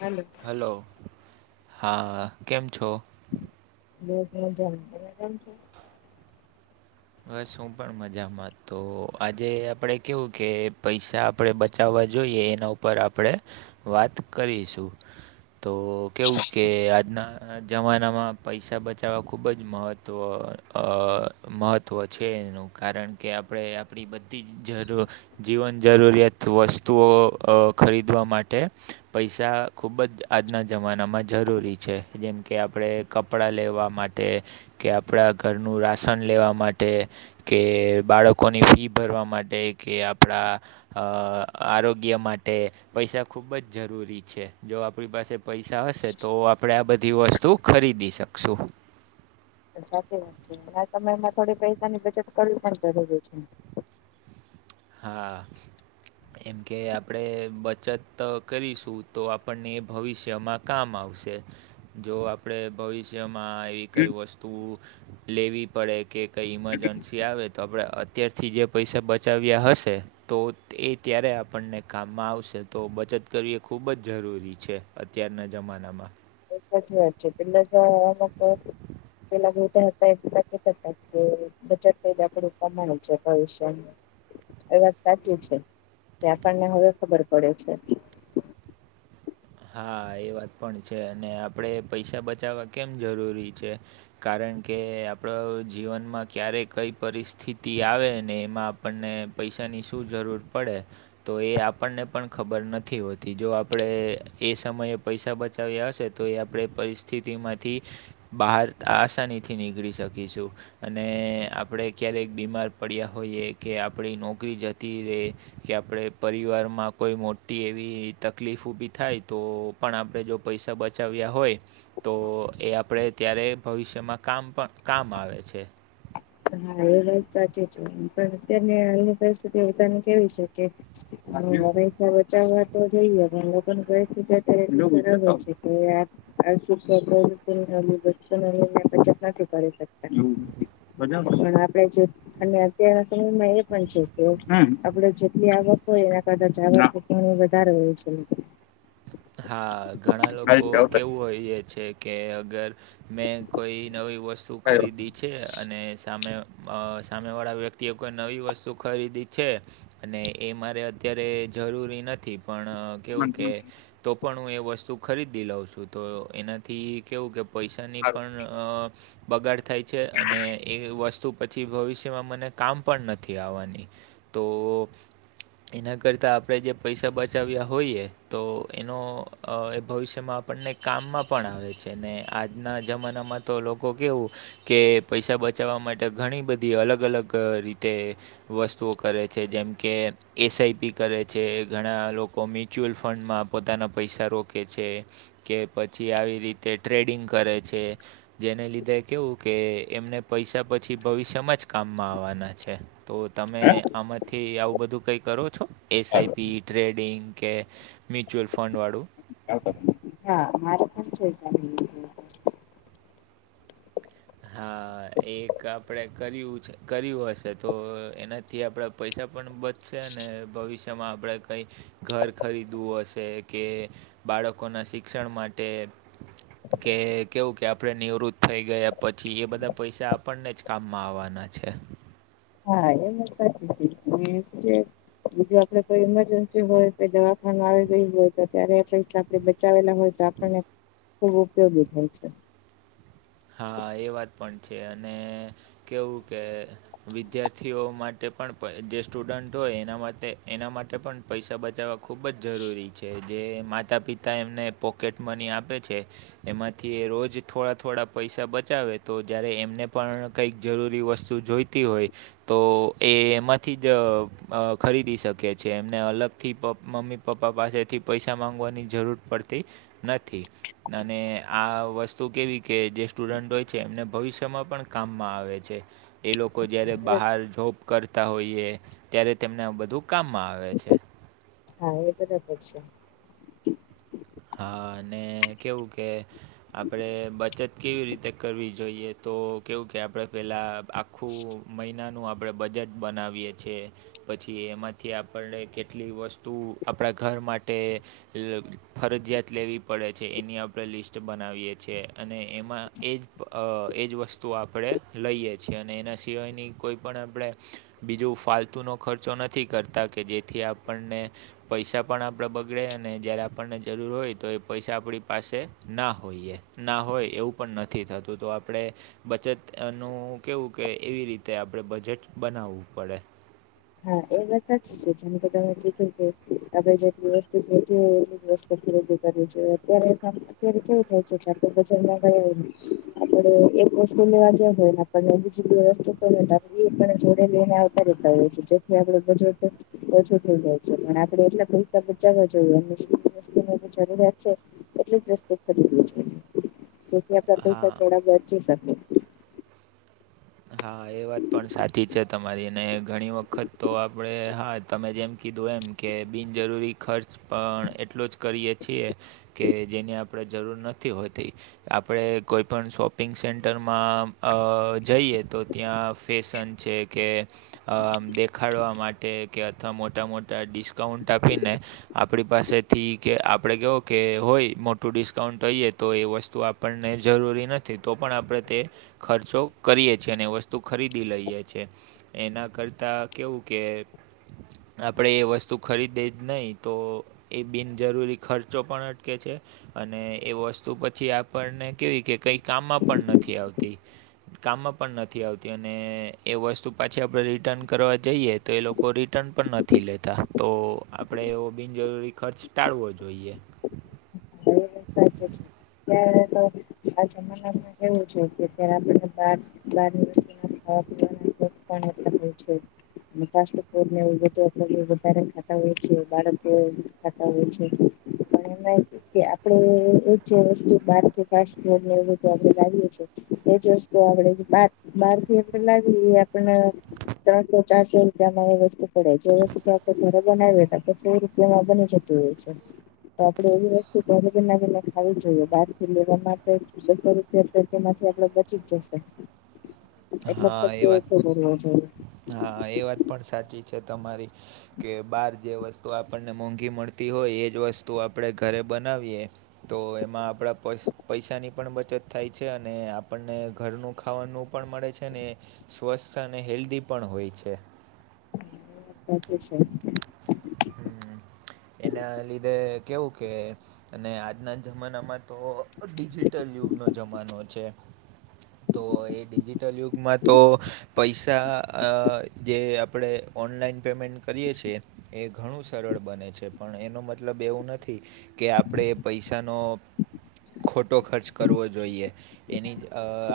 હાલો hello હા કેમ છો લોકો જમતા કેમ છે. બસ હુ પણ મજામાં તો આજે આપડે કેવું કે પૈસા આપડે બ બચાવવા જોઈએ એના ઉપર આપણે વાત કરીશું. તો કેવું કે આજના જમાનામાં પૈસા બચાવવા ખૂબ જ મહત્ત્વ એ મહ ત્વ છે એનું કારણ કે આપણે આપણી બધી જ જરૂ જીવન જરૂરિયાત વસ્તુઓ અ ખરીદવા માટે પૈસા ખૂબ જ આજના જમાનામાં જરૂરી છે જેમ કે આપણે કપડાં લેવા માટે કે આપણા ઘરનું રાશન લેવા માટે માટે કે બાળકોની ફી ભરવા માટે કે આપણા અ આરોગ્ય માટે પૈસા ખુબ જ જરૂરી છે જો આપણી પાસે પૈસા હશે તો આપડે આ બધી વસ્તુ ખરીદી શકશું. સાચી વાત છે આ સમયમાં થોડી પૈસાની બચત કરાવી પણ જરૂરી છે હા એમ કે આપડે બચત કરીશું તો આપણને એ ભવિષ્યમાં કામ આવશે. જો આપ આપણે ભવિષ્યમાં એવી કઈ વસ્તુ લેવી પડે કે કંઈ ઇમજન સી આવે તો આપણે અત્યારથી જે પૈસા બચાવ્યા હશે. તો એ ત્યારે આપણને કામમાં આવશે તો બચત કરવી એ ખૂબ જ જરૂરી છે. અત્યારના જમાનામાં એ સાચી વાત છે [unintelligible] [inaudible] બચત કર્યા, આપણી કમાણી જરૂર હોય છે, એમ. એ વાત સાચી છે કે આપણને હવે ખબર પડે છે. હા એ વાત પણ છે અને આપડે પૈસા બચાવવા કેમ જરૂરી છે કારણ કે આપણો જીવનમાં ક્યારેય કઈ પરિસ્થિતિ આવે ને એમાં આપણને પૈસાની શું જરૂર પડે? તો, એ આપણને પણ ખબર નથી હોતી, જો આપણે એ સમયે પૈસા બચાવ્યા હશે, તો એ આપણે પરિસ્થિતિમાંથી બહાર આસાની થી નીકળી શકીશું. અને આપણે ક્યારેક બીમાર પડ્યા હોઈએ, કે આપણી નોકરી જતી તીરે કે, આપણે પરિવારમાં કોઈ મોટી એવી તકલીફ ઊભી થાય. તો પણ આપણે જો પૈસા બચાવ્યા હોય. તો એ આપણે ત્યારે ભવિષ્યમાં કામ પણ કામ આવે છે. હા, એ વાત સાચી છે. પણ અત્યની અની પરિસ્થિતિ બધાની કેવી છે કે હ, હંમેશા બચાવવા તો જઈએ પણ લોકો છે. આર્થ વસ્તુ બચત નથી કરી શકતા. બધા આપે છે. અને અત્યારના સમયમાં, એ પણ છે કે, આપડે જેટલી આવક હોય, એના કદાચ આવક હ, વધારે હોય છે. હા, ઘણા લોકો કેવું હોય એ છે કે, અગર મેં કોઈ નવી વસ્તુ ખરીદી લોકોની. છે, અને સામે અ સામે વાળા વ્યક્તિએ કોઈ નવી વસ્તુ ખરીદી છે. અને એ મારે અત્યારે જરૂરી નથી, પણ કેવું કે, તો પણ હું એ વસ્તુ ખરીદી લઉં છું, તો એનાથી કેવું કે પૈસાની પણ બગાડ થાય છે, અને એ વસ્તુ પછી પછી ભવિષ્યમાં મને કામ પણ નથી આવવાની, તો એના કરતા આપણેે જે પૈસા બચાવ્યા હોઈએ તો. એનો એ ભવિષ્યમાં આપણને કામમાં પણ આવે છે ને, આજના જમાનામાં તો લોકો કેવું કે, પૈસા બચાવવા માટે ઘણી બધી અલગ અલગ રીતે વસ્તુઓ કરે છે, જેમ કે એસઆઈપી કરે છે, ઘણા લોકો મ્યુચ્યુઅલ ફંડમાં પોતાના પૈસા રોકે છે, કે પછી આવી રીતે ટ્રેડિંગ કરે છે. જેને લીધે કેવું કે એમને પૈસા પછી ભવિષ્યમાં જ કામમાં આવવાના છે, તો તમે આમાં થી આવું બધું કંઈ કરો છો, એસઆઈપી, ટ્રેડિંગ કે મ્યુચ્યુઅલ ફંડવાળું? મારે પણ એમ જ છે. હા, એક આપણેે કર્યું છે, કર્યું હશે, તો એનાથી આપડે પૈસા પણ બચશે અને ભવિષ્ય જેમાં આપણેે કંઈ ઘર ખરીદવું હશે કે બાળકોના શિક્ષણ માટે કે, કેવું કે, આપણે નિવૃત્ત થઈ ગયા. પછી એ બધા પૈસા આપણને જ કામમાં આવવાના છે. હા, એમ સાચી છે. બીજું, આપડે કોઈ ઇમરજન્સી હોય, દવા આવી ગઈ હોય, તો ત્યારે એટલે આપણે બચાવેલા હોય, તો આપણને ખૂબ ઉપયોગી થાય છે. હા, એ વાત પણ છે, અને કેવું કે વિદ્યાર્થીઓ માટે પણ, જે સ્ટુડન્ટ હોય, એના માટે એના માટે પણ પૈસા બચાવવા ખૂબ જ જરૂરી છે, જે માતા-પિતા એમને પોકેટ મની આપે છે. એમાંથી રોજ થોડા થોડા પૈસા બચાવે તો જ્યારે એમને પણ કંઈક જરૂરી વસ્તુ જોઈતી હોય તો એ એમાંથી જ ખરીદી શકે છે એમને અલગ થી મમ્મી પપ્પા પાસેથી પૈસા માંગવાની જરૂર પડતી નથી અને આ વસ્તુ કેવી કે, જે સ્ટુડન્ટ હોય છે, એમને ભવિષ્યમાં પણ કામમાં આવે છે. એ લોકો જ્યારે બહાર જોબ કરતા હોઈએ. ત્યારે તેમને બધું કામમાં આવે છે. હા, એ બરાબર છે. હા, અને કેવું કે આપડે બચત કેવી રીતે કરવી જોઈએ, તો કેવું કે, આપડે પેલા ખું મહિનાનું આપણે બજેટ બનાવીએ છીએ પછી એમાંથી આપણને કેટલી વસ્તુ આપણા ઘર માટે ફરજીિયાત લેવી પડે છે એની આપણે લિસ્ટ બનાવીએ છીએ, અને એમાં એ જ એ જ વસ્તુ આપણે લઈએ છીએ અને એના સિવાયની કોઈ પણ આપણે બીજું ફાલતુ નો ખર્ચો નથી કરતા કે જેથી આપણને પૈસા પણ આપડે બગડે અને જયારે આપણને જરૂર હોય તો એ પૈસા આપણી પાસે ના હોઈએ, ના હોય એવું પણ નથી થતું તો આપણે બચત નું કેવું કે એવી રીતે આપણે બજેટ બનાવવું પડે હા એ [inaudible] જેમ કે તમે કીધું કે આપ જેટલી વસ્તુ હોય એ વસ્તુ છે અત્યારે [inaudible] [inaudible] [inaudible] આપણે એક વસ્તુ લેવા ગયા હોય ને આપ બીજી બે રસ્તુ એ પણ જોડે લઈને જેથી આપડે બજેટ ઓછું થઈ જાય છે પણ આપડે એટલા પૈસા બચાવવા જોઈએ એ જરૂરિયાત છે [inaudible] [inaudible] હા થોડા બચી શકે હા એ વાત પણ સાચી છે. તમારી અને ઘણી વખત તો આપણેે હા તમે જેમ કીધું એમ કે બિનજરૂરી ખર્ચ પણ એટલો જ કરીએ છીએ કે, જેની આપણેે જરૂર નથી હોતી આપણે કોઈ પણ શોપિંગ સેન્ટરમાં અ જઈએ તો ત્યાં ફેશન છે કે, અ દેખાડવા માટે કે અથવા મોટા મોટા ડિસ્કાઉન્ટ આપીને આપણી પાસેથી કે આપણે કેવો કે હોય મોટું ડિસ્કાઉન્ટ હોઈએ તો એ વસ્તુ પણને જરૂરી નથી તો પણ આપણે તે ખર્ચો કરીએ છીએ અને વસ્તુ ખરીદી લઈએ છેએ એના કરતાં કેવું કે આપણેે એ વસ્તુ ખરીદે જ નહી તો એ બિનજરૂરી ખર્ચો પણ અટકે છે અને એ વસ્તુ પછી આપણને કેવી કે કઈ કામમાં પણ નથી આવતી કામમાં પણ નથી આવતી અને એ વસ્તુ પાછી આપડે રિટર્ન કરવા જઈએ તો એ લોકો રિટર્ન પણ નથી થી લેતા તો, આપડે એવો બિનજરૂરી ખર્ચ ટાળવો જોઈએ અચ્છ [inaudible] અચ્છ [inaudible] [unintelligible] એટલે પૂછું. [inaudible] વધારે ખાતા હોય થતા હોય છે પણ એમ કે આપણે [inaudible] વસ્તુ આપણે બાર થી એપ્રિલ આપણે ત્રણસો ચારસો રૂપિયામાં એ વસ્તુ પડે જે વસ્તુ તો આપણે ઘરે બનાવી હતા તો સો રૂપિયામાં બની જત. તો [inaudible] આપડે એવી વસ્તુ [inaudible] આવી જોઈએ બારથી લેવા માટે બસો રૂપિયા તેમાંથી આપડે બચી જ જશે એક હા એ વાત [inaudible] હા, એ વાત પણ સાચી છે તમારી. કે બાર જે વસ્તુ આપણને મોંઘી મળતી હોય. એજ વસ્તુ આપણે ઘરે બનાવીએ. તો એમાં આપણા પસ પૈસાની પણ બચત થાય છે. અને આપણને ઘરનું ખાવાનું, પણ મળે છે. ને સ્વસ્થ અને હેલ્ધી પણ હોય છે. Thank you sir. હમ.. એના લીધે કેવું કે, અને આજના જમાનામાં તો, ડિજિટલ યુગનો જમાનો છે. [inaudible] તો એ ડિજિટલ યુગમાં તો પૈસા અજે આપડે ઓનલાઈન પેમેન્ટ કરીએ છે. એ ઘણું સરળ બને છે. પણ એનો મતલબ એવું નથી, કે આપણેે પૈસાનો, ખોટો ખર્ચ કરવો જોઈએ. એની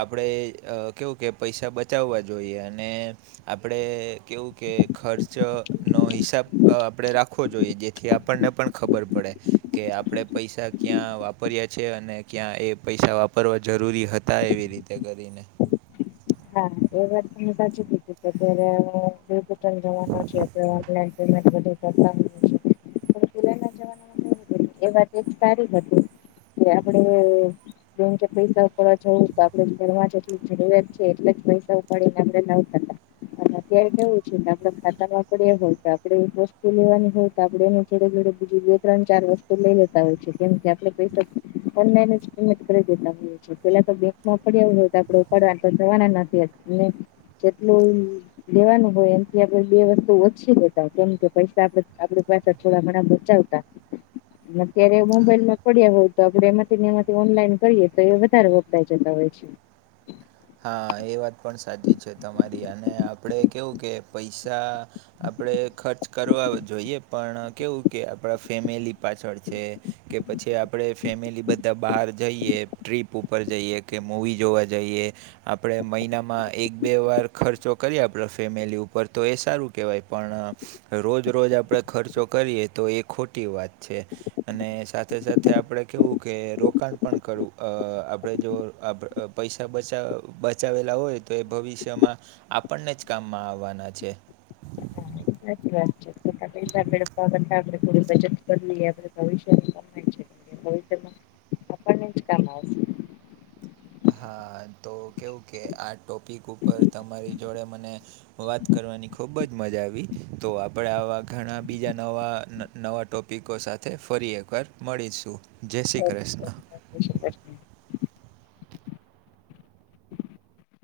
આપણેે કેવું કે, પૈસા બચાવવા જોઈએ. અને આપડે કેવું કે, ખર્ચનો હિસાબ આપડે રાખવો જોઈએ. જેથી આપણને પણ ખબર પડે. કે આપણેે પૈસા ક્યાં વાપર્યા છે. અને ક્યાં એ પૈસા વાપરવા જરૂરી હતા એવી રીત તે કરીને. હા. એ વાત તમે સાચી કીધી કે, અત્યારે પણ પેલાના જમાનામાં તો, પણ એ વાત એક સારી હતી. તો આપડે જેમ કે, પૈસા ઉપાડવા જવું હોય. તો આપડે ભરવા જેટલી જરૂરિયાત છે. તો એટલા જ પૈસા ઉપાડીને અને આપડે અને અત્યારે કેવું છે કે, આપડા ખાતામાં પડ્યા હોય. તો આપડે એક વસ્તુ લેવાની હોય. તો આપડ એને જોડે જોડે બીજુ ત્રણ ચાર વસ્તુ લઈ લેતા હોય છે. કેમ કે, આટલા પૈસા ફંડ મેનેજ કરી દેતા હોય છે. પેલા તો ન પડ્યા હોય તો, આપડે ઉપાડવા તો જવાના નથી. એટલે જેટલું લેવાનું હોય એમથી આપડે બે વસ્તુ ઓછી લેતા હોય. કેમ કે પૈસા આપદે આપડી પાસે થોડા ઘણા બચાવતા. અને ત્યારે મોબાઈલમાં પડ્યા હોય. તો આપડે એમાંથી બેમાંથી ઓનલાઈન કરીએ તો, એ વધારે વપરાઈ જતા હોય છે. હા એ વાત પણ સાચી છે તમારી. અને આપણે કેવું કે, પૈસા આપણેે ખર્ચ કરવા જોઈએ. પણ કેવું કે, આપણા ફેમિલી પાછળ છે કે પછી, આપડે ફેમિલી બધા બહાર જઈએ, ટ્રીપ ઉપર જઈએ કે મવી જોવા જઈએ આપડે મહિનામાં એક બે વાર ખર્ચો કરીએ. આપડા ફેમિલી ઉપર તો એ સારું કેહવાય પણ રોજ રોજ આપણે ખર્ચો કરીએ. તો એ ખોટી વાત છે. અને સાથે સાથે આપણે કવું કે રોકાણ પણ કરવું, આપણે જો આપ પૈસા બચાવ બચાવેલા હોય તો, એ ભવિષ્યમાં આપણને જ કામમાં આવવાના છે. એજ સારું છે. ખોટા પૈસા વેડફવા કરતા આપડે થોડું બચત બધું એ, ભવિષ્યમાં કમાઈએ છીએ એ આપણને જ કામ લાગશે. હા તો કેવું કે, આ ટોપિક ઉપર તમારી જોડે મને વાત કરવાની ખૂબ જ મજા આવી. તો આપણે આવા ઘણા બીજા નવા, નવા ટોપિકો સાથે ફરી એકવાર મળીશું. જય શ્રી કૃષ્ણ! ઉસુપાસની